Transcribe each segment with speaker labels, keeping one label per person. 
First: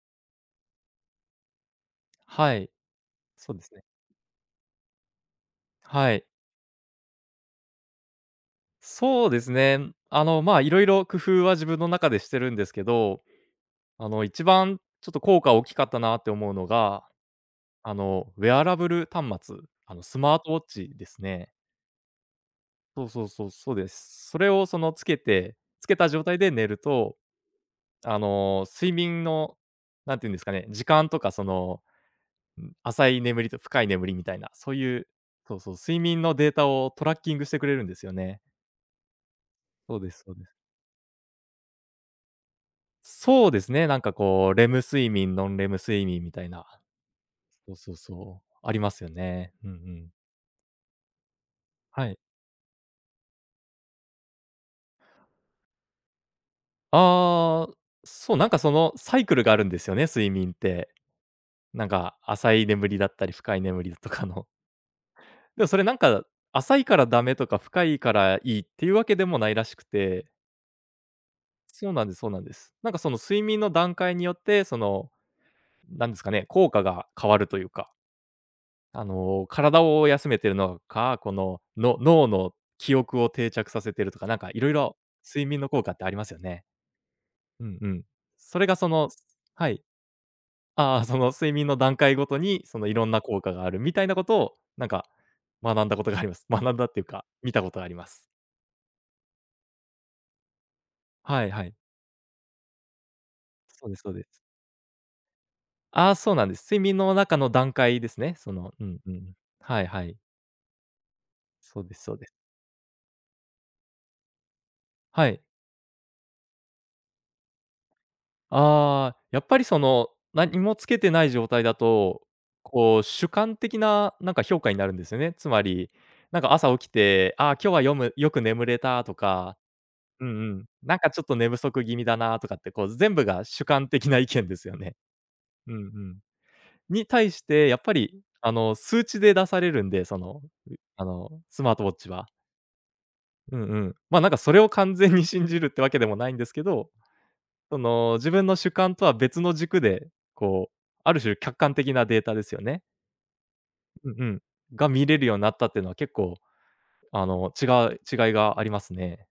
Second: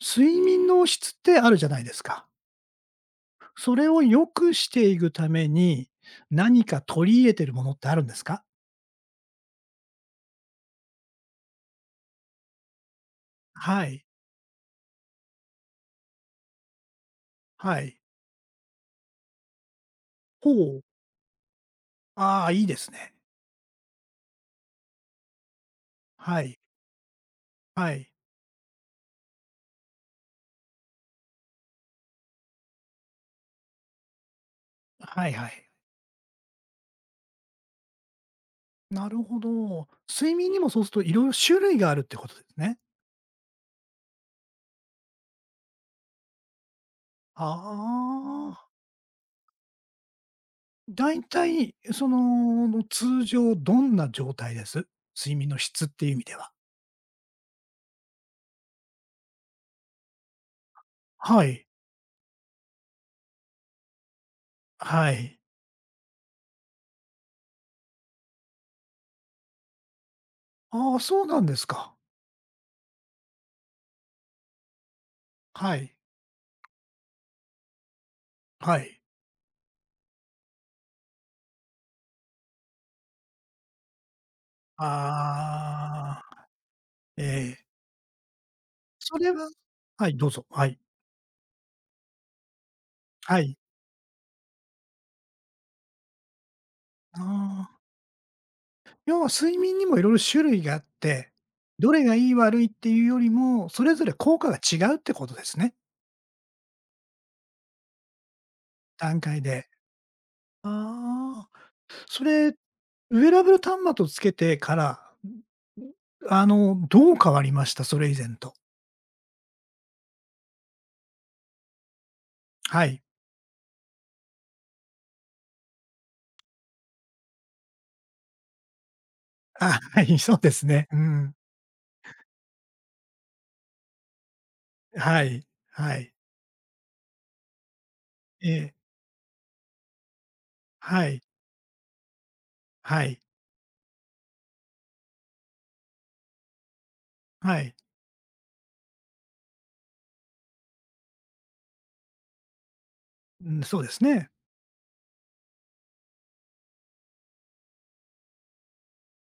Speaker 1: 睡眠の質ってあるじゃないですか。
Speaker 2: はい、そうです
Speaker 1: そ
Speaker 2: ね。
Speaker 1: れを良くしていくために、
Speaker 2: はい。
Speaker 1: 何か取り入れてるものってあるんですか？
Speaker 2: そうですね。まあ、いろいろ工夫は自分の中でしてるんですけど、
Speaker 1: はい。
Speaker 2: 一番ちょっと効果大きかったなって思うのが、
Speaker 1: はい。
Speaker 2: ウェアラブル端末、あの、スマー
Speaker 1: ほ
Speaker 2: トウォッ
Speaker 1: う。
Speaker 2: チですね。
Speaker 1: ああ、いいです
Speaker 2: そう
Speaker 1: ね。
Speaker 2: そうそうそうです。それをそのつけた状態
Speaker 1: は
Speaker 2: で
Speaker 1: い。
Speaker 2: 寝ると、
Speaker 1: はい。
Speaker 2: あの、睡眠の、なんていうんですかね、時間とかその、浅い眠りと深い眠りみたいな、そういう
Speaker 1: はいは
Speaker 2: そう
Speaker 1: い。
Speaker 2: そう、睡眠のデータをトラッキングしてくれるんですよね。
Speaker 1: なるほど。
Speaker 2: そうですそ
Speaker 1: 睡
Speaker 2: うで
Speaker 1: 眠
Speaker 2: す。
Speaker 1: にもそうすると色々種類があるってことですね。
Speaker 2: そうですね、なんかこう、レム睡眠、ノンレム睡眠みたいな。
Speaker 1: あ
Speaker 2: そうそうそう。
Speaker 1: あ。
Speaker 2: ありますよね。うんうん。
Speaker 1: だいたい、
Speaker 2: はい。
Speaker 1: 通常どんな状態です？睡眠の質っていう意味では。
Speaker 2: ああ、そう、なんかそのサイクルがあるんですよね、睡眠って。
Speaker 1: はい。
Speaker 2: なんか浅い眠りだったり、深い眠りとかの。
Speaker 1: はい。
Speaker 2: でもそれなんか、浅いからダメとか、深いからいいっていうわけでもないらしくて。
Speaker 1: ああ、そうなんです
Speaker 2: そう
Speaker 1: か。
Speaker 2: なんですそうなんです。なんかその睡眠の段階によって、その、
Speaker 1: はい。
Speaker 2: なんですかね、効果が変わるというか。
Speaker 1: はい。
Speaker 2: あの、体を休めてるのか、この、の脳の記憶を定着させてるとか、なんかいろいろ睡眠の効果ってあり
Speaker 1: あ
Speaker 2: ますよ
Speaker 1: あ、
Speaker 2: ね。
Speaker 1: え
Speaker 2: う
Speaker 1: え。
Speaker 2: んうん。それがその
Speaker 1: それは
Speaker 2: はい。
Speaker 1: はい、どうぞ。はい。
Speaker 2: ああ、その睡眠の段階ごとに、そのいろんな
Speaker 1: は
Speaker 2: 効果
Speaker 1: い。
Speaker 2: があるみたいなことを、なんか学んだことがあります。学んだっていう
Speaker 1: あ
Speaker 2: か、見たこと
Speaker 1: あ、
Speaker 2: があります。
Speaker 1: 要は睡眠にも色々種類があって、
Speaker 2: はいはい。
Speaker 1: どれがいい悪いっていうよりも、そ
Speaker 2: そう
Speaker 1: れ
Speaker 2: です
Speaker 1: ぞ
Speaker 2: そ
Speaker 1: れ
Speaker 2: うで
Speaker 1: 効
Speaker 2: す。
Speaker 1: 果が違うってことですね、
Speaker 2: ああ、そうなんです。睡眠の中の段階ですね。そのうんう
Speaker 1: 段
Speaker 2: ん。
Speaker 1: 階で。
Speaker 2: はいはい。
Speaker 1: ああ、
Speaker 2: そうですそう
Speaker 1: そ
Speaker 2: です。
Speaker 1: れ、ウェアラブル端末をつけてから、
Speaker 2: はい。
Speaker 1: どう変わりました？それ以前と。
Speaker 2: ああ、やっぱりその、何もつけてない状態だと、
Speaker 1: は
Speaker 2: こ
Speaker 1: い。
Speaker 2: う主観的ななんか評価になるんですよね。つまり、なんか朝起きて、ああ、今日はよく眠れたとか、
Speaker 1: あ、はい、
Speaker 2: うんう
Speaker 1: そうです
Speaker 2: ん、
Speaker 1: ね。う
Speaker 2: なんかちょっ
Speaker 1: ん。
Speaker 2: と寝不足気味だなとかって、こう全部が主観的な意見ですよね。
Speaker 1: はい、
Speaker 2: うんう
Speaker 1: はい。
Speaker 2: ん。に対して、やっぱり
Speaker 1: え
Speaker 2: あ
Speaker 1: え、
Speaker 2: の数値で出されるんで、その、
Speaker 1: は
Speaker 2: あ
Speaker 1: い、
Speaker 2: のスマートウォッチは。
Speaker 1: はい、
Speaker 2: うんうん。ま、なんかそれを完全に信じるってわけでもないんですけど
Speaker 1: はい。
Speaker 2: その、自分の主観とは別の軸で、こう、ある種客観的なデータですよね。
Speaker 1: うん、そうです
Speaker 2: うんう
Speaker 1: ね。
Speaker 2: ん。が見れるようになったっていうのは結構、あの、う違いがありますね。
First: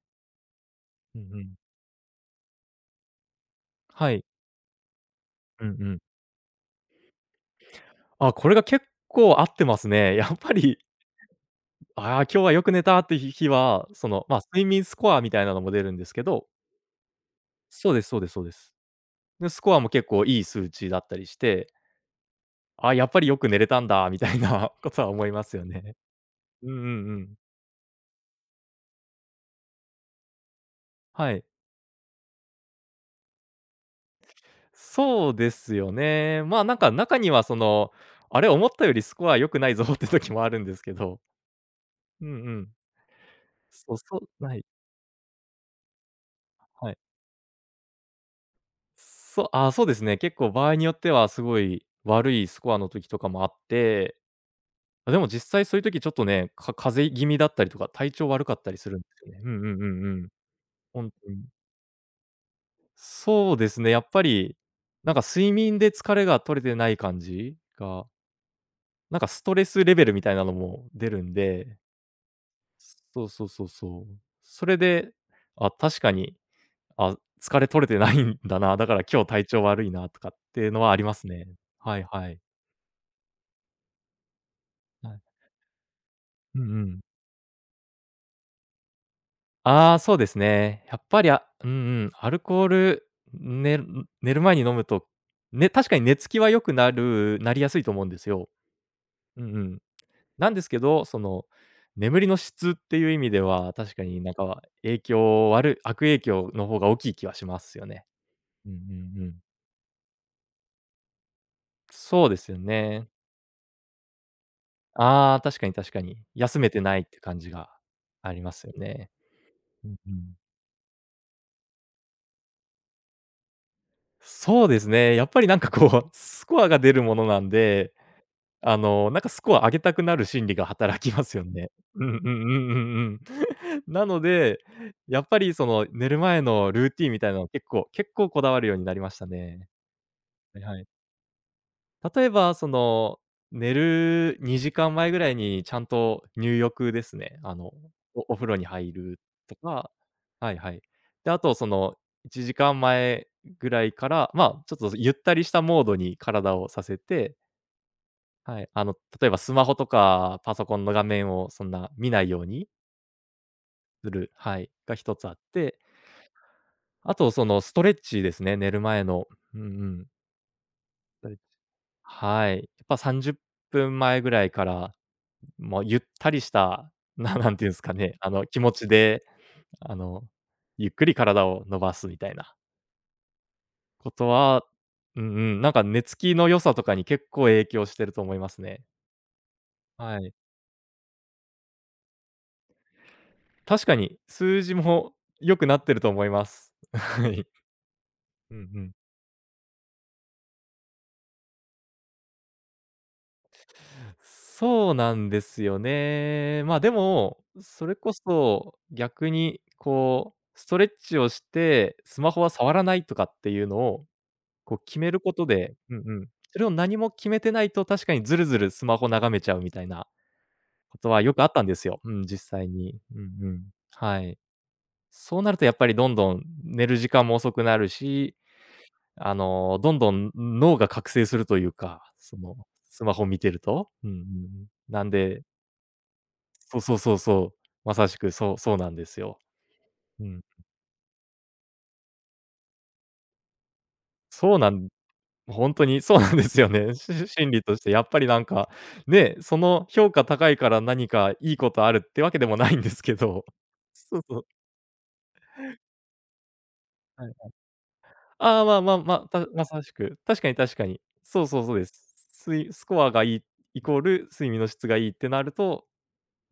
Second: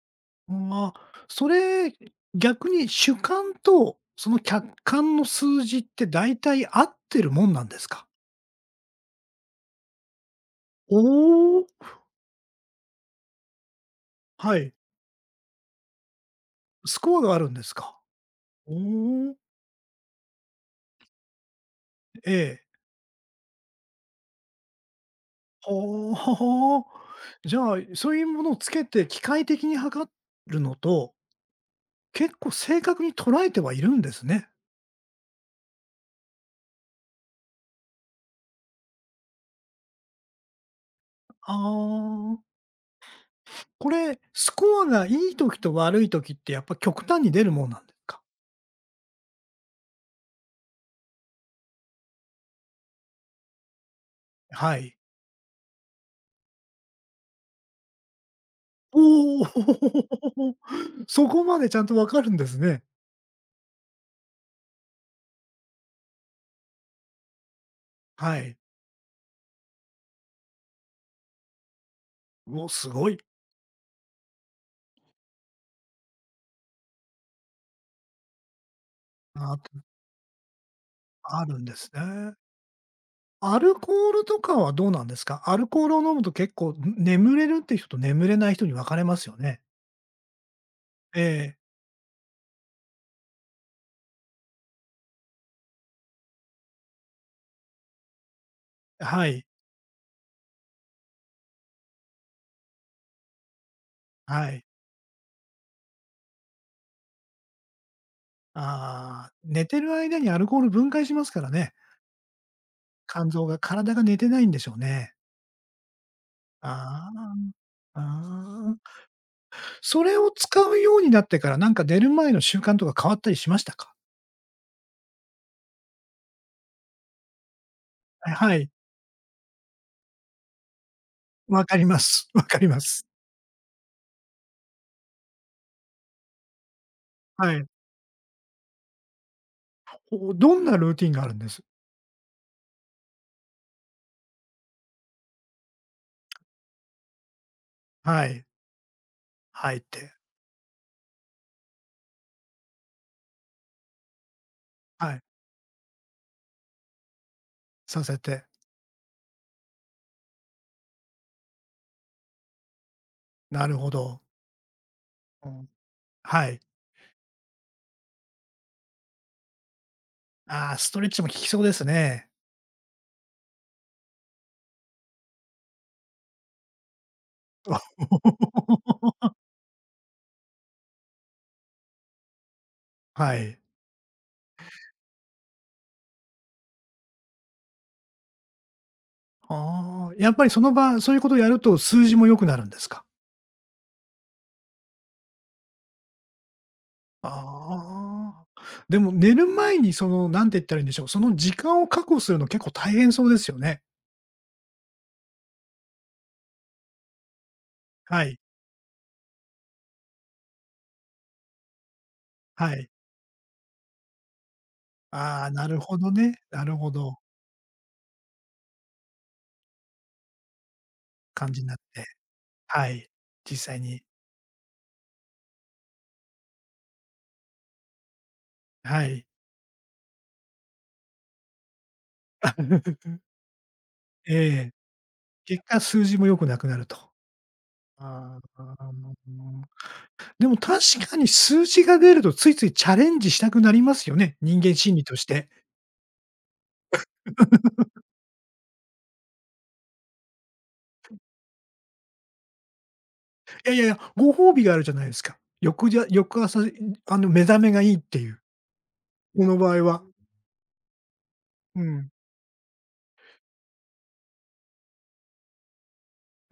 Speaker 1: ああ、
Speaker 2: うんう
Speaker 1: そ
Speaker 2: ん。
Speaker 1: れ、逆に主観と
Speaker 2: はい。
Speaker 1: その客観の数
Speaker 2: うんう
Speaker 1: 字っ
Speaker 2: ん。
Speaker 1: て大体合ってるもんなんですか？
Speaker 2: あ、これが結構合ってますね。やっぱり、
Speaker 1: おお。
Speaker 2: ああ、今日はよく寝たっていう日は、その、まあ、
Speaker 1: は
Speaker 2: 睡
Speaker 1: い、
Speaker 2: 眠スコアみたいなのも出るんですけど
Speaker 1: スコアがあるんです
Speaker 2: そう
Speaker 1: か？
Speaker 2: ですそうですそうです。
Speaker 1: おお。
Speaker 2: で、スコアも結構いい数値だったりして、
Speaker 1: ええ。
Speaker 2: ああ、やっぱりよく寝れたんだみたいな ことは思いますよね。うんう
Speaker 1: は
Speaker 2: ん
Speaker 1: あ。
Speaker 2: うん。
Speaker 1: じゃあ、そういうものをつけて機械的に測るのと、
Speaker 2: はい。
Speaker 1: 結構正確に捉えてはいるんですね。
Speaker 2: そうですよね。まあ、なんか中にはその、あれ思ったよりスコア良くないぞって時もあるんですけど。
Speaker 1: あ
Speaker 2: うんう
Speaker 1: あ。
Speaker 2: ん。
Speaker 1: こ
Speaker 2: そうそ
Speaker 1: れ、
Speaker 2: う、
Speaker 1: ス
Speaker 2: ない、
Speaker 1: コアがいい時と悪い時ってやっぱ
Speaker 2: はい。
Speaker 1: 極端に出るもんなんですか？
Speaker 2: そう、ああ、そうですね。結構場合によってはすごい悪いスコアの時とかもあって、
Speaker 1: はい。
Speaker 2: あ、でも実際そういう時ちょっとね、か風邪気味だったりとか、体調悪かったりするんですよ
Speaker 1: お
Speaker 2: ね。
Speaker 1: お、
Speaker 2: うんうんうんうん。本
Speaker 1: そ
Speaker 2: 当
Speaker 1: こ
Speaker 2: に。
Speaker 1: までちゃんとわかるんですね。
Speaker 2: そうですね、やっぱり、なんか睡眠で疲れが取れてない感じが、
Speaker 1: はい。
Speaker 2: なんかストレスレベルみたいなのも出るんで
Speaker 1: おすごい
Speaker 2: そうそうそうそう。それで、あ、確かに、あ、疲れ取れてないんだな、だから今日体
Speaker 1: な
Speaker 2: 調悪いなとかっていうのはあります
Speaker 1: あ
Speaker 2: ね。
Speaker 1: るんです
Speaker 2: は
Speaker 1: ね。
Speaker 2: いはい。
Speaker 1: アルコールとかはどうなん
Speaker 2: は
Speaker 1: で
Speaker 2: い。
Speaker 1: すか？アルコールを飲むと結
Speaker 2: うん
Speaker 1: 構、
Speaker 2: うん。
Speaker 1: 眠れるっていう人と眠れない人に分かれますよね。
Speaker 2: ああ、そうですね。やっぱり、あ
Speaker 1: え
Speaker 2: うんうん、アルコール、寝る寝る前に飲むと、ね、確かに寝つきは良くなるなりやすいと思うんですよ。
Speaker 1: え、は
Speaker 2: うん
Speaker 1: い、
Speaker 2: うん。なんですけど、その、眠りの質っていう意味では、確かになん
Speaker 1: は
Speaker 2: か
Speaker 1: い。
Speaker 2: 影響悪い悪影響の方が大きい気はしますよね。うんうんう
Speaker 1: ああ、
Speaker 2: ん。
Speaker 1: 寝てる間にアルコール分解しますからね。
Speaker 2: そうですよね。
Speaker 1: 肝臓が体が寝てないんでしょうね。
Speaker 2: ああ、確かに確かに。休めてないっ
Speaker 1: あ
Speaker 2: て感じが
Speaker 1: あ、あ
Speaker 2: ありますよ
Speaker 1: あ。
Speaker 2: ね。うん
Speaker 1: そ
Speaker 2: う
Speaker 1: れを
Speaker 2: ん。
Speaker 1: 使うようになってから、なんか寝る前の習慣とか変わったりしましたか？
Speaker 2: そうですね、やっぱりなんかこう、スコアが出るものなんで、
Speaker 1: はい。
Speaker 2: あの、なんかスコア上げたくなる心理が働きますよ
Speaker 1: わ
Speaker 2: ね。
Speaker 1: かりま
Speaker 2: うん
Speaker 1: す。
Speaker 2: う ん
Speaker 1: わ
Speaker 2: うん
Speaker 1: かり
Speaker 2: う
Speaker 1: ま
Speaker 2: んう
Speaker 1: す。
Speaker 2: ん。なので、やっぱりその寝る前のルーティンみたいなの
Speaker 1: はい。
Speaker 2: 結構こだわるようになりましたね。
Speaker 1: お、ど
Speaker 2: はい
Speaker 1: んな
Speaker 2: はい。
Speaker 1: ルーティンがあるんです？
Speaker 2: 例えば、その、寝る2時間前ぐらいにちゃんと入浴ですね。あの、
Speaker 1: は
Speaker 2: お
Speaker 1: い。
Speaker 2: 風呂に入ると
Speaker 1: 入っ
Speaker 2: か
Speaker 1: て、
Speaker 2: はいはい。で、あとその、1時間前ぐらいから、まあ、ちょっとゆっ
Speaker 1: はい、
Speaker 2: たりしたモードに体をさせて、
Speaker 1: させて。
Speaker 2: はい、あの、例えばスマホとかパソコンの画面をそんな見ないように
Speaker 1: なるほ
Speaker 2: す
Speaker 1: ど。
Speaker 2: るはい、が一つあっ
Speaker 1: うん。
Speaker 2: て、
Speaker 1: はい。
Speaker 2: あとそのストレッチですね、寝る前の。うんうん。
Speaker 1: ああ、ストレッチ
Speaker 2: ス
Speaker 1: も
Speaker 2: ト
Speaker 1: 効
Speaker 2: レッチ
Speaker 1: きそうですね。
Speaker 2: はい。やっぱ30分前ぐらいからもうゆったりした、なんていうんですかね、あの、気持ちで、あの、ゆっくり体を伸ばすみたいな
Speaker 1: はい。
Speaker 2: ことは、うんうん、なんか寝つきの良さとかに結構影響してると思いますね。
Speaker 1: ああ、
Speaker 2: は
Speaker 1: や
Speaker 2: い。
Speaker 1: っぱりその場、そういうことをやると数字も良くなるんですか？
Speaker 2: 確かに数字も良くなってると思います。はい。
Speaker 1: あ
Speaker 2: うんう
Speaker 1: あ。
Speaker 2: ん。
Speaker 1: でも寝る前になんて言ったらいいんでしょう、その時間を確保するの結構大変そうですよね。
Speaker 2: そうなんですよね。まあ、でも、それこ
Speaker 1: はい、
Speaker 2: そ逆にこう、ストレッチをして、スマホは触
Speaker 1: は
Speaker 2: ら
Speaker 1: い。
Speaker 2: ないとかっていうのをこう決めること
Speaker 1: ああ、な
Speaker 2: で
Speaker 1: る
Speaker 2: う
Speaker 1: ほ
Speaker 2: ん
Speaker 1: ど
Speaker 2: うん。
Speaker 1: ね。
Speaker 2: そ
Speaker 1: な
Speaker 2: れを
Speaker 1: るほ
Speaker 2: 何も
Speaker 1: ど。
Speaker 2: 決めてないと、確かにずるずるスマホ眺めちゃうみたいなことはよくあ
Speaker 1: 感
Speaker 2: っ
Speaker 1: じ
Speaker 2: たん
Speaker 1: にな
Speaker 2: で
Speaker 1: っ
Speaker 2: すよ。
Speaker 1: て、
Speaker 2: うん、実際
Speaker 1: は
Speaker 2: に。
Speaker 1: い。
Speaker 2: うんう
Speaker 1: 実
Speaker 2: ん。
Speaker 1: 際に
Speaker 2: はい。そうなるとやっぱりどんどん寝る時間も遅くなるし、
Speaker 1: はい。
Speaker 2: あの、どんどん脳が覚醒するというか、その、スマ ホを見てると。うんうんうん。
Speaker 1: ええ。
Speaker 2: なんで
Speaker 1: 結果数字も良くなくな
Speaker 2: そう
Speaker 1: る
Speaker 2: そ
Speaker 1: と。
Speaker 2: うそうそう。まさしく
Speaker 1: あ
Speaker 2: そうそ
Speaker 1: あ、
Speaker 2: うなんですよ。う ん。
Speaker 1: でも確かに数字が出るとついついチャレンジしたくなりますよね、
Speaker 2: そう
Speaker 1: 人
Speaker 2: な
Speaker 1: 間
Speaker 2: ん
Speaker 1: 心理として。
Speaker 2: 本当にそうなんですよね。心理とし てやっぱりなんか、ね、その評価高いから何かいいことあるってわけでもないんですけど。
Speaker 1: いやいやい や、
Speaker 2: そう
Speaker 1: ご
Speaker 2: そう。
Speaker 1: 褒美があるじゃないですか。よじゃ翌朝、
Speaker 2: は
Speaker 1: 目
Speaker 2: い。
Speaker 1: 覚めがいいっていう、
Speaker 2: ああ、まあまあまあ、
Speaker 1: この
Speaker 2: ま
Speaker 1: 場
Speaker 2: さ
Speaker 1: 合
Speaker 2: し
Speaker 1: は。
Speaker 2: く。確かに確かに。そうそうそう
Speaker 1: う
Speaker 2: です。
Speaker 1: ん。
Speaker 2: スコアがいいイコール睡眠の質がいいってなると、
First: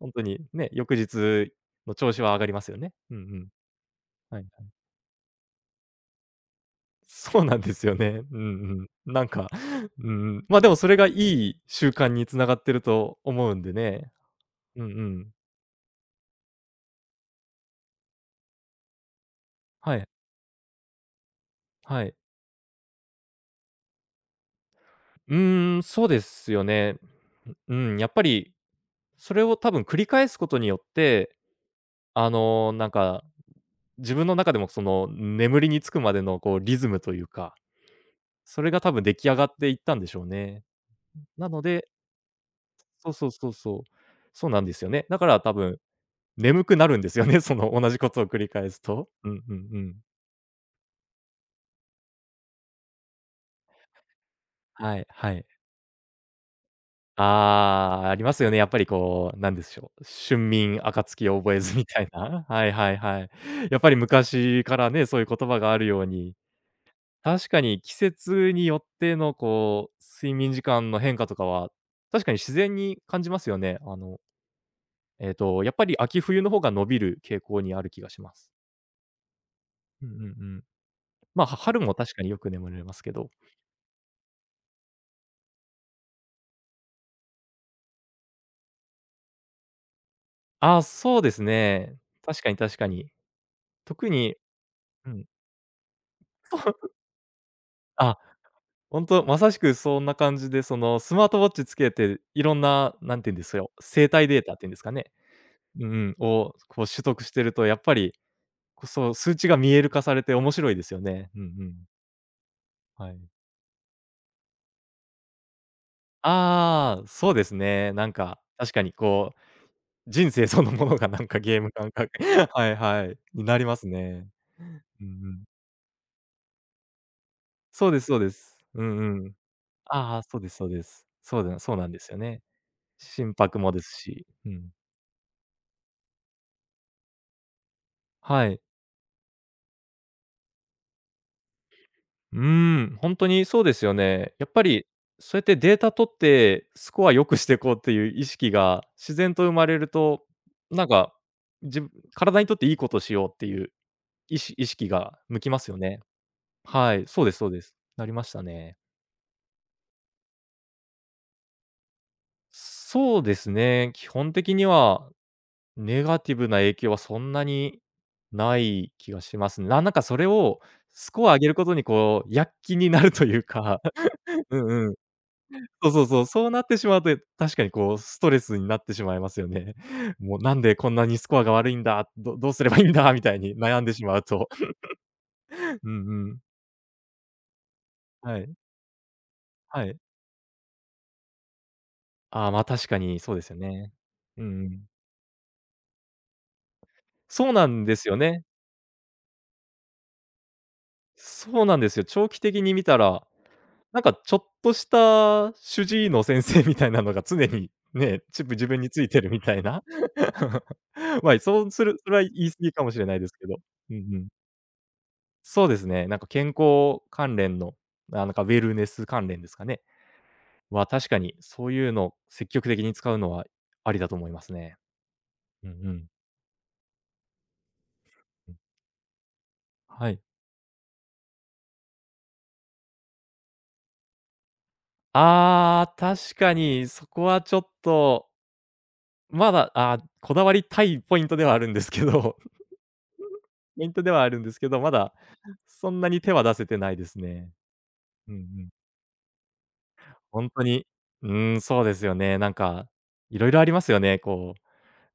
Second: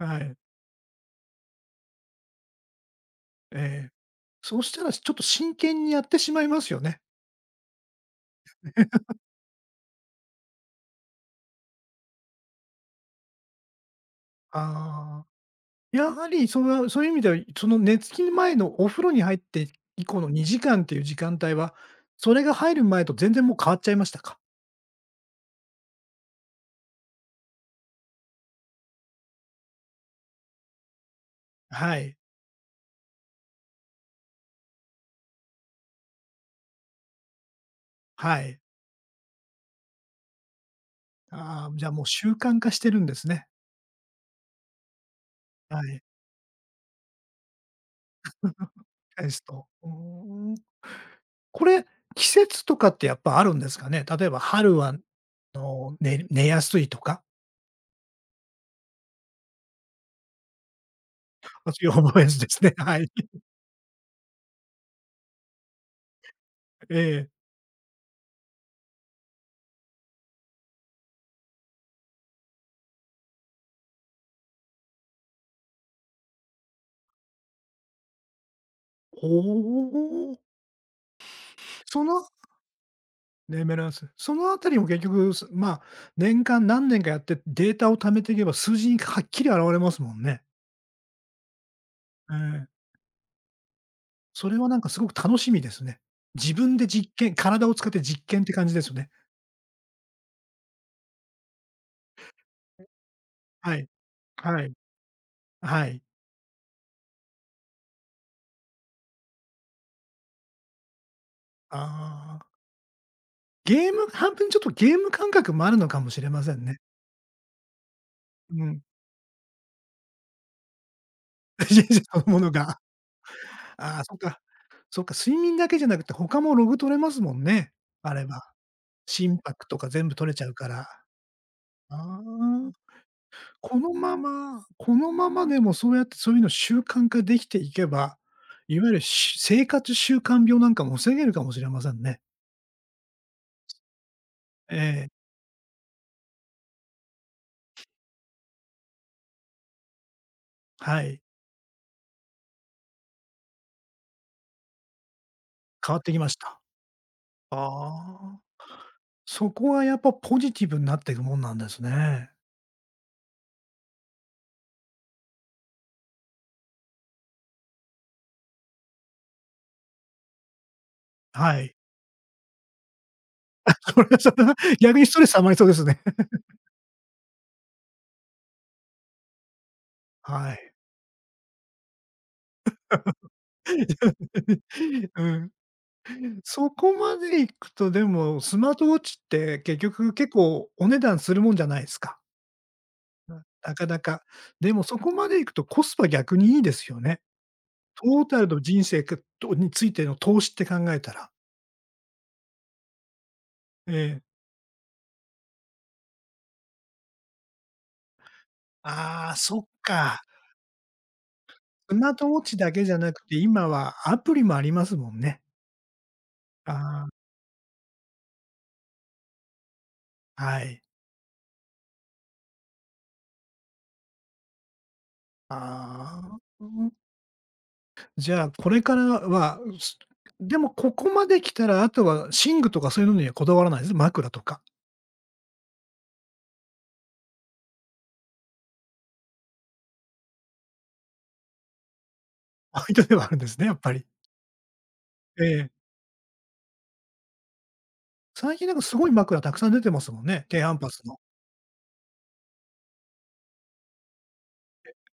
Speaker 2: 本当
Speaker 1: い。
Speaker 2: にね、翌日の調子は上がりますよね。うんうん。
Speaker 1: ええ。
Speaker 2: はい
Speaker 1: そうしたらちょっと真剣にやってしまいますよね。
Speaker 2: そうなんですよね。うんうん。なんか、うんうん。ま、でもそれがいい習慣に繋がってると思うんでね。うんう
Speaker 1: ああ。
Speaker 2: ん。
Speaker 1: やはり、そういう意味では、その寝つき前のお風呂に入って
Speaker 2: は
Speaker 1: 以
Speaker 2: い、
Speaker 1: 降の2時間っていう時間帯は、
Speaker 2: はい。
Speaker 1: それが入る前と全然もう変わっちゃいましたか？
Speaker 2: うーん、そうですよね。うん、やっぱりそれを多分繰り返すことによって、
Speaker 1: はい、
Speaker 2: あの、なんか、自分の中でもその眠りにつくまでのこうリズムというか、
Speaker 1: はい。
Speaker 2: それが多分出来上がっていったんでしょうね。なの
Speaker 1: ああ、じ
Speaker 2: で
Speaker 1: ゃあもう習慣化してるん
Speaker 2: そう
Speaker 1: で
Speaker 2: そ
Speaker 1: す
Speaker 2: う
Speaker 1: ね。
Speaker 2: そうそう。そうなんですよね。だから多
Speaker 1: は
Speaker 2: 分
Speaker 1: い、
Speaker 2: 眠くなるんですよね、その同じことを繰り返すと。う
Speaker 1: テ
Speaker 2: んうん
Speaker 1: ス
Speaker 2: う
Speaker 1: ト。う
Speaker 2: ん。
Speaker 1: ーん。これ、季節とかってやっぱあるんですかね？例えば春は、
Speaker 2: はいはい。
Speaker 1: 寝やすいとか、
Speaker 2: ああ、ありますよね。やっぱりこう、なんでしょう、春眠暁を覚え
Speaker 1: そ
Speaker 2: ず
Speaker 1: う
Speaker 2: み
Speaker 1: いう
Speaker 2: たい
Speaker 1: 思い
Speaker 2: な。
Speaker 1: で す
Speaker 2: はい
Speaker 1: ね。
Speaker 2: はい
Speaker 1: はい。
Speaker 2: はい。やっぱり昔からね、そういう言葉があるように、
Speaker 1: ええ。
Speaker 2: 確かに季節によってのこう、睡眠時間の変化とかは、確かに自然に感じますよね。やっぱり秋冬の方が伸びる傾向にある気がします。
Speaker 1: お
Speaker 2: うんうんう
Speaker 1: お。
Speaker 2: ん。まあ、は春も
Speaker 1: そ
Speaker 2: 確か
Speaker 1: の
Speaker 2: によく眠れますけど。
Speaker 1: ね、メランス。そのあたりも結局、まあ、年間何年かやってデータを貯めていけば、数字にはっきり表れますもんね。
Speaker 2: ああ、そうですね。
Speaker 1: え
Speaker 2: 確かに確
Speaker 1: え。
Speaker 2: かに。特に
Speaker 1: それはなんかすご
Speaker 2: う
Speaker 1: く
Speaker 2: ん。
Speaker 1: 楽しみですね。自分で 実験体を使って
Speaker 2: あ
Speaker 1: 実験って感じですよ
Speaker 2: ほん
Speaker 1: ね。
Speaker 2: と、まさしくそんな感じで、その、スマートウォッチつけて、いろんな、なんて言うんですよ、
Speaker 1: はい。
Speaker 2: 生体データっ
Speaker 1: は
Speaker 2: ていうん
Speaker 1: い。
Speaker 2: ですかね。う
Speaker 1: は
Speaker 2: ん
Speaker 1: い。
Speaker 2: うん、を、こう取得してると、やっぱり、こ、そう、数値が見える化されて面白いですよね。うんうん。
Speaker 1: ああ。
Speaker 2: はい。
Speaker 1: ゲーム半分ちょっとゲーム感覚もあるのかもしれませんね。
Speaker 2: ああ、そうですね。なんか、
Speaker 1: う
Speaker 2: 確
Speaker 1: ん。
Speaker 2: かにこう、人生そのものがなんかゲー ム
Speaker 1: 人
Speaker 2: 感
Speaker 1: 生
Speaker 2: 覚
Speaker 1: そのもの
Speaker 2: はい
Speaker 1: が。
Speaker 2: はい、になります
Speaker 1: ああ、そっ
Speaker 2: ね。
Speaker 1: か。そっ
Speaker 2: うんう
Speaker 1: か、睡
Speaker 2: ん。
Speaker 1: 眠だけじゃなくて他もログ取れますもんね、
Speaker 2: そうです
Speaker 1: あ
Speaker 2: そう
Speaker 1: れ
Speaker 2: で
Speaker 1: ば。
Speaker 2: す。うんうん。
Speaker 1: 心拍とか全部
Speaker 2: ああ、
Speaker 1: 取れ
Speaker 2: そう
Speaker 1: ちゃ
Speaker 2: で
Speaker 1: う
Speaker 2: すそ
Speaker 1: か
Speaker 2: う
Speaker 1: ら。
Speaker 2: で
Speaker 1: あ
Speaker 2: す。そうだそうなんですよね。
Speaker 1: あ。
Speaker 2: 心拍も
Speaker 1: こ
Speaker 2: です
Speaker 1: のま
Speaker 2: し。う
Speaker 1: ま
Speaker 2: ん。
Speaker 1: このままでもそうやってそういうの習慣化できていけば、
Speaker 2: はい。
Speaker 1: いわゆる生活習慣病なんかも防げるかもしれませんね。
Speaker 2: うーん、本当にそうですよね。やっぱ
Speaker 1: え
Speaker 2: り、
Speaker 1: え、
Speaker 2: そうやってデータ取って、スコア良くしていこうっていう意識が自然と生まれると、なん
Speaker 1: は
Speaker 2: か、
Speaker 1: い、
Speaker 2: 自分体にとっていいことしようっていう意識が向きますよ
Speaker 1: 変わ
Speaker 2: ね。
Speaker 1: ってきました。
Speaker 2: はい、そうですそう
Speaker 1: あ
Speaker 2: です。なりまし
Speaker 1: あ、
Speaker 2: たね。
Speaker 1: そこはやっぱポジティブになっていくもんなんですね。
Speaker 2: そうですね、基本的にはネガティブな影響はそんなにない気がしますね。ななんかそれをスコア上げる
Speaker 1: は
Speaker 2: こと
Speaker 1: い。
Speaker 2: にこう、躍起になるという か。
Speaker 1: それはそれ は
Speaker 2: うんうん。
Speaker 1: 逆にストレス溜まりそうです
Speaker 2: そう
Speaker 1: ね。
Speaker 2: そうそう、そうなってしまうと、確かにこうストレスになってしまいますよね。もう
Speaker 1: は
Speaker 2: なん
Speaker 1: い。
Speaker 2: でこんなにスコアが悪いんだ、ど どうすればいいんだみたいに悩んでしまうと。
Speaker 1: うん。
Speaker 2: うんうん。
Speaker 1: そこまでいくとで
Speaker 2: は
Speaker 1: も、
Speaker 2: い、
Speaker 1: スマートウォッチって結
Speaker 2: はい。
Speaker 1: 局結構お値段するもんじゃないですか？
Speaker 2: ああ、ま、確かにそ
Speaker 1: う
Speaker 2: う
Speaker 1: ん、
Speaker 2: ですよ
Speaker 1: なか
Speaker 2: ね。
Speaker 1: なか。
Speaker 2: うんう
Speaker 1: でも
Speaker 2: ん。
Speaker 1: そこまでいくとコスパ逆にいいですよね。
Speaker 2: そうなんで
Speaker 1: ト
Speaker 2: すよ
Speaker 1: ータ
Speaker 2: ね。
Speaker 1: ルの人生くとについての投資って考えたら。
Speaker 2: そうなんですよ。長期的に見たら、
Speaker 1: え
Speaker 2: なんか
Speaker 1: え。
Speaker 2: ちょっとした主治医の先生みたいなのが常にね、チップ自分について
Speaker 1: あ
Speaker 2: る
Speaker 1: あ、
Speaker 2: みた
Speaker 1: そ
Speaker 2: い
Speaker 1: っ
Speaker 2: な。
Speaker 1: か。
Speaker 2: ま、あそうす
Speaker 1: ス
Speaker 2: る
Speaker 1: マ
Speaker 2: そ
Speaker 1: ー
Speaker 2: れは
Speaker 1: トウォッ
Speaker 2: 言い過
Speaker 1: チだ
Speaker 2: ぎ
Speaker 1: け
Speaker 2: かも
Speaker 1: じゃ
Speaker 2: しれ
Speaker 1: な
Speaker 2: ない
Speaker 1: く
Speaker 2: です
Speaker 1: て、
Speaker 2: けど。
Speaker 1: 今は
Speaker 2: うん
Speaker 1: ア
Speaker 2: うん。
Speaker 1: プリもありますもんね。
Speaker 2: そうですね。なんか健康
Speaker 1: あ
Speaker 2: 関連の、あ、なんかウェルネス関連ですかね。
Speaker 1: あ、はい。
Speaker 2: は、確かにそういうのを積極的に使うのはありだと思いますね。
Speaker 1: あ
Speaker 2: うんうん。
Speaker 1: あ、うん。じゃあ、
Speaker 2: うん。
Speaker 1: これからは、す
Speaker 2: はい。
Speaker 1: でもここまで来たら、あとは寝具とかそういうのにはこだわらないです？枕とか。
Speaker 2: ああ、確かにそこはちょっと、まだ、あ、こだわりたいポイントではあるんですけど
Speaker 1: あ、糸ではあるんですね、やっ
Speaker 2: ポイ
Speaker 1: ぱ
Speaker 2: ント
Speaker 1: り。
Speaker 2: ではあるんですけど、まだ
Speaker 1: ええ。
Speaker 2: そんなに手は出せてないですね。うんう
Speaker 1: 最近
Speaker 2: ん。
Speaker 1: なんかすごい枕たくさん出てますもんね、
Speaker 2: 本
Speaker 1: 低
Speaker 2: 当
Speaker 1: 反
Speaker 2: に、
Speaker 1: 発の。
Speaker 2: うーん、そうですよね。なんか、いろいろありますよね、こ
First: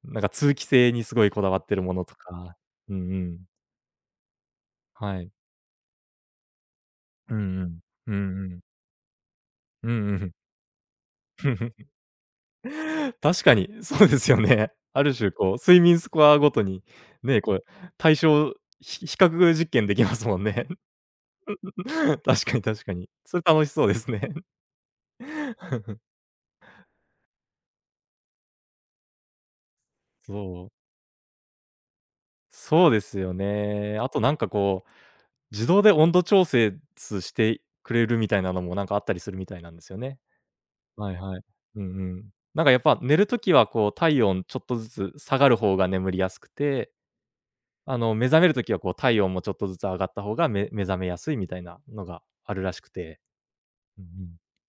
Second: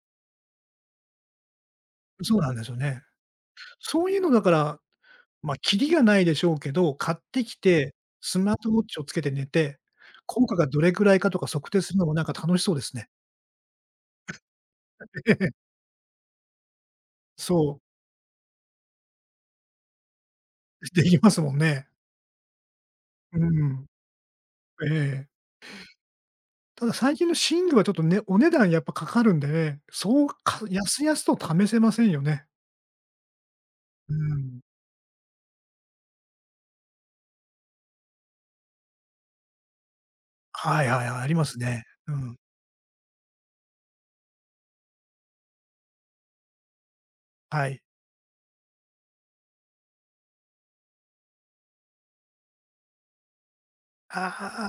Speaker 2: うなんか通気性にすごいこだわってるものと
Speaker 1: そうなん
Speaker 2: か。
Speaker 1: ですよ
Speaker 2: うん
Speaker 1: ね。
Speaker 2: うん。
Speaker 1: そういうのだから、
Speaker 2: はい。
Speaker 1: まあ、キリがないでしょうけど、買っ
Speaker 2: う
Speaker 1: てき
Speaker 2: んうん。
Speaker 1: て、
Speaker 2: う
Speaker 1: ス
Speaker 2: ん
Speaker 1: マ
Speaker 2: う
Speaker 1: ー
Speaker 2: ん。
Speaker 1: トウォッチをつけて寝て、
Speaker 2: うんうん。
Speaker 1: 効果がどれくらいかとか測定するのもなんか楽しそうですね。
Speaker 2: 確かに、そうですよね。ある 種
Speaker 1: え
Speaker 2: こう、
Speaker 1: え。
Speaker 2: 睡眠スコアごとに、ね、こう、
Speaker 1: そう、
Speaker 2: 対象ひ比較実験できますもんね。
Speaker 1: できますもんね。
Speaker 2: 確かに確かに。そ
Speaker 1: う
Speaker 2: れ楽しそ
Speaker 1: ん。
Speaker 2: うですね。
Speaker 1: ええ。ただ最近の寝具はちょっとね、お値段やっぱかかるんでね、そうか
Speaker 2: そう。
Speaker 1: やすやすと試せませんよね。
Speaker 2: そうですよね。あ
Speaker 1: う
Speaker 2: となんか
Speaker 1: ん。
Speaker 2: こう、自動で温度調節してくれるみたいなのもなんかあったりするみたいなんですよね。
Speaker 1: はいはい
Speaker 2: はい
Speaker 1: はい、あり
Speaker 2: はい。
Speaker 1: ます
Speaker 2: うん
Speaker 1: ね。
Speaker 2: う
Speaker 1: う
Speaker 2: ん。
Speaker 1: ん。
Speaker 2: なんかやっぱ寝るときはこう体温ちょっとずつ下がる方が眠りやすくて、
Speaker 1: はい。
Speaker 2: あの目覚めるときはこう体温もちょっとずつ上がった方がめ目覚めやすいみたいなのがあるらしくて。うんうん。
Speaker 1: ああ、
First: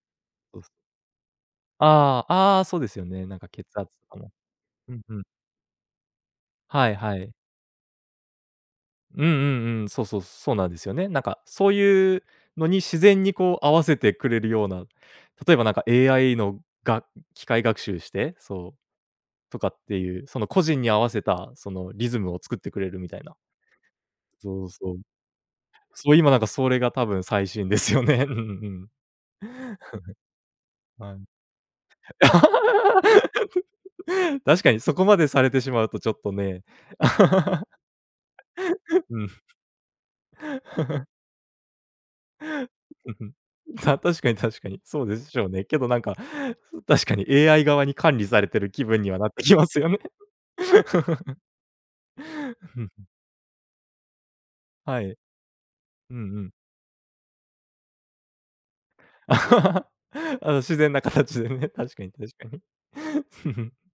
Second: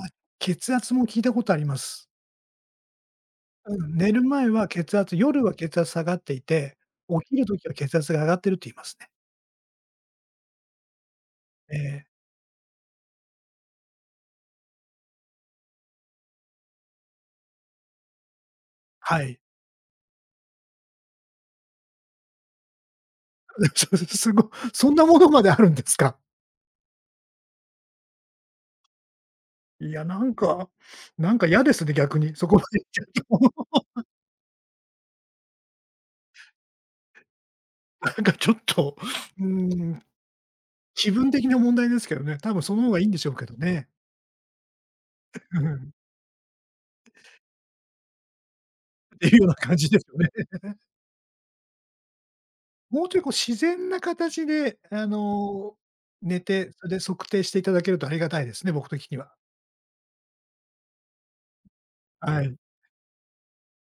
Speaker 2: そうす。
Speaker 1: 血圧も聞いたことあります。
Speaker 2: ああ、ああ、そうですよね。なんか血
Speaker 1: うん、
Speaker 2: 圧と
Speaker 1: 寝
Speaker 2: か
Speaker 1: る
Speaker 2: も。
Speaker 1: 前は
Speaker 2: う
Speaker 1: 血
Speaker 2: ん
Speaker 1: 圧
Speaker 2: うん。
Speaker 1: 夜は血圧下がっていて、
Speaker 2: はい
Speaker 1: 起
Speaker 2: はい。
Speaker 1: きるときは血圧が上がってるって言いますね。
Speaker 2: うんうんうん。そうそう、そうなんですよね。なんかそう
Speaker 1: ええ、
Speaker 2: いうのに自然にこう合わせてくれるような、例えばなんか AI のが機械学習して、そう
Speaker 1: はい。
Speaker 2: とかっていう、その個人に合わせたそのリズムを作ってくれるみたいな。
Speaker 1: すごい
Speaker 2: そう
Speaker 1: そ
Speaker 2: そ
Speaker 1: ん
Speaker 2: う。
Speaker 1: なものまであるんです
Speaker 2: そ
Speaker 1: か？
Speaker 2: う、今なんかそれが多分最新ですよね。うんうん。
Speaker 1: いや、な んか
Speaker 2: はい。
Speaker 1: なんか嫌ですね、逆に、そこまで行っちゃうと。
Speaker 2: 確かにそこまでされてしまうとちょっとね。
Speaker 1: なんかちょっと、
Speaker 2: うん。
Speaker 1: うん、気 分的な問題ですけどね、多分その方がいいん
Speaker 2: うん
Speaker 1: で
Speaker 2: う
Speaker 1: しょ
Speaker 2: ん。
Speaker 1: うけどね。
Speaker 2: た確かに確かに、そうでしょう
Speaker 1: う
Speaker 2: ね。けど
Speaker 1: ん、
Speaker 2: なんか、確かに AI 側に管理されてる気分に
Speaker 1: っ
Speaker 2: は
Speaker 1: て
Speaker 2: なっ
Speaker 1: いう
Speaker 2: て
Speaker 1: ような
Speaker 2: きま
Speaker 1: 感
Speaker 2: すよ
Speaker 1: じで
Speaker 2: ね。
Speaker 1: すよね。
Speaker 2: うん。
Speaker 1: もうちょいこう自然な形で、
Speaker 2: はい。うんう
Speaker 1: 寝
Speaker 2: ん
Speaker 1: て、それで測定していただけるとありがたいですね、僕的に は。
Speaker 2: あの、自然な形でね、確かに確
Speaker 1: は
Speaker 2: か
Speaker 1: い。
Speaker 2: に。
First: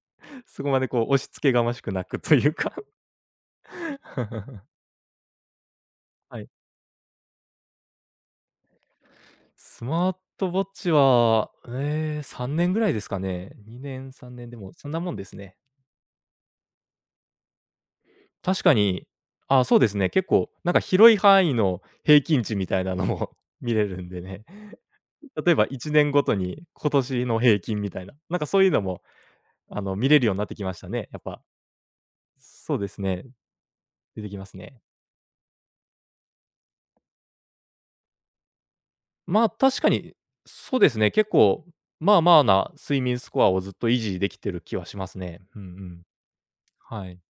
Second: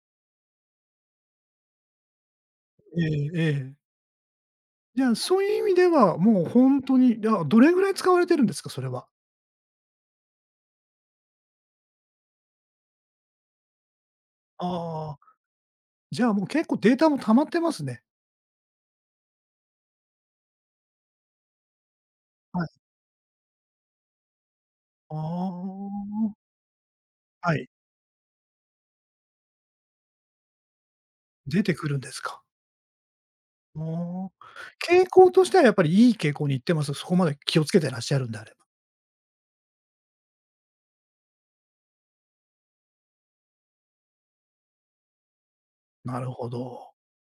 Speaker 2: そこまでこう押し付けがましくなくというか。
Speaker 1: ええええ。じゃあ、そういう意味では、
Speaker 2: は
Speaker 1: もう
Speaker 2: い。
Speaker 1: 本当に、あ、どれぐらい使われてるんですか？それは。
Speaker 2: スマートウォッチは、ええ、3年ぐらいですかね。2年、3年、でもそんなも
Speaker 1: あ
Speaker 2: ん
Speaker 1: あ、
Speaker 2: ですね。
Speaker 1: じゃあ、もう結構データも溜まってますね。
Speaker 2: 確かに、あ、そうですね、結構なんか広い範囲の平均値
Speaker 1: は
Speaker 2: み
Speaker 1: い。
Speaker 2: たいなのも 見れるんでね。
Speaker 1: あ
Speaker 2: 例えば1年ごと
Speaker 1: あ。
Speaker 2: に今年の
Speaker 1: は
Speaker 2: 平
Speaker 1: い、
Speaker 2: 均みたいな、なんかそういうのも、あの、見れるようになってきましたね、やっぱ。
Speaker 1: 出てくるんですか。
Speaker 2: そうですね、
Speaker 1: あ
Speaker 2: 出て
Speaker 1: あ。
Speaker 2: きますね。
Speaker 1: 傾向としてはやっぱりいい傾向に行ってます？そこまで気をつけてらっしゃるんであれば。
Speaker 2: まあ、確かに、そうですね、結構、まあまあな睡眠スコアをずっと維持できてる気はしますね。うんうん。
Speaker 1: なるほど。
Speaker 2: はい。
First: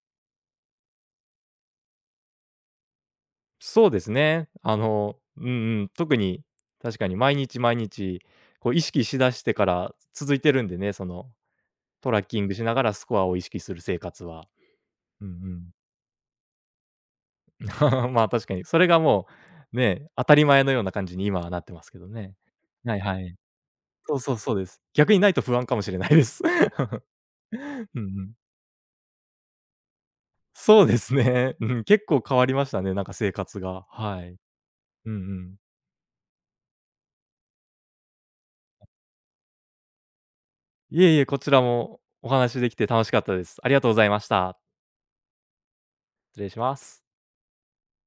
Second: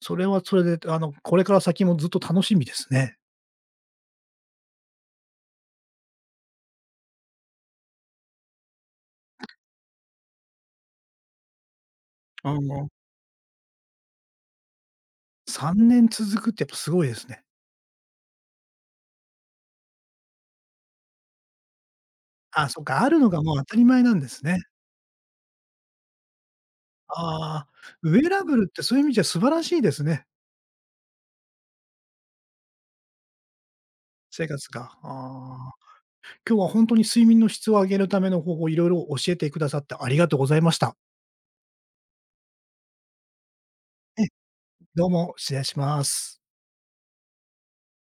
Speaker 1: それはそれで、これから先もずっと楽しみですね。
Speaker 2: そうですね。あの、うんうん、特に確かに毎日毎日、こう意識しだしてから続いてるんでね、その、トラッキング
Speaker 1: あ
Speaker 2: しなが
Speaker 1: あ、
Speaker 2: らスコアを意識する生活は。うんうん。
Speaker 1: 3年続くってやっぱすごいですね。
Speaker 2: まあ、確かにそれがもう、ね、当たり前のような感じに今はなってますけどね。
Speaker 1: あ、そっ
Speaker 2: はい
Speaker 1: か、ある
Speaker 2: は
Speaker 1: の
Speaker 2: い。
Speaker 1: がもう当たり前な
Speaker 2: そ
Speaker 1: ん
Speaker 2: う
Speaker 1: で
Speaker 2: そう
Speaker 1: す
Speaker 2: そ
Speaker 1: ね。
Speaker 2: うです。逆にないと不安かもしれないです。う
Speaker 1: ああ、
Speaker 2: んう
Speaker 1: ウェア
Speaker 2: ん。
Speaker 1: ラブルってそういう意味じゃ素晴らしいですね。
Speaker 2: そうですね。うん、結構変わりましたね、なんか生活が。はい。
Speaker 1: 生活が、
Speaker 2: うんうん。
Speaker 1: ああ。今日は本当に睡眠の質を上げるための方法、いろいろ教えてくださってありがとうございました。
Speaker 2: いえいえ、こちらもお話しできて楽しかったです。ありがとうございま
Speaker 1: え、
Speaker 2: した。
Speaker 1: どうも失礼します。
Speaker 2: 失礼します。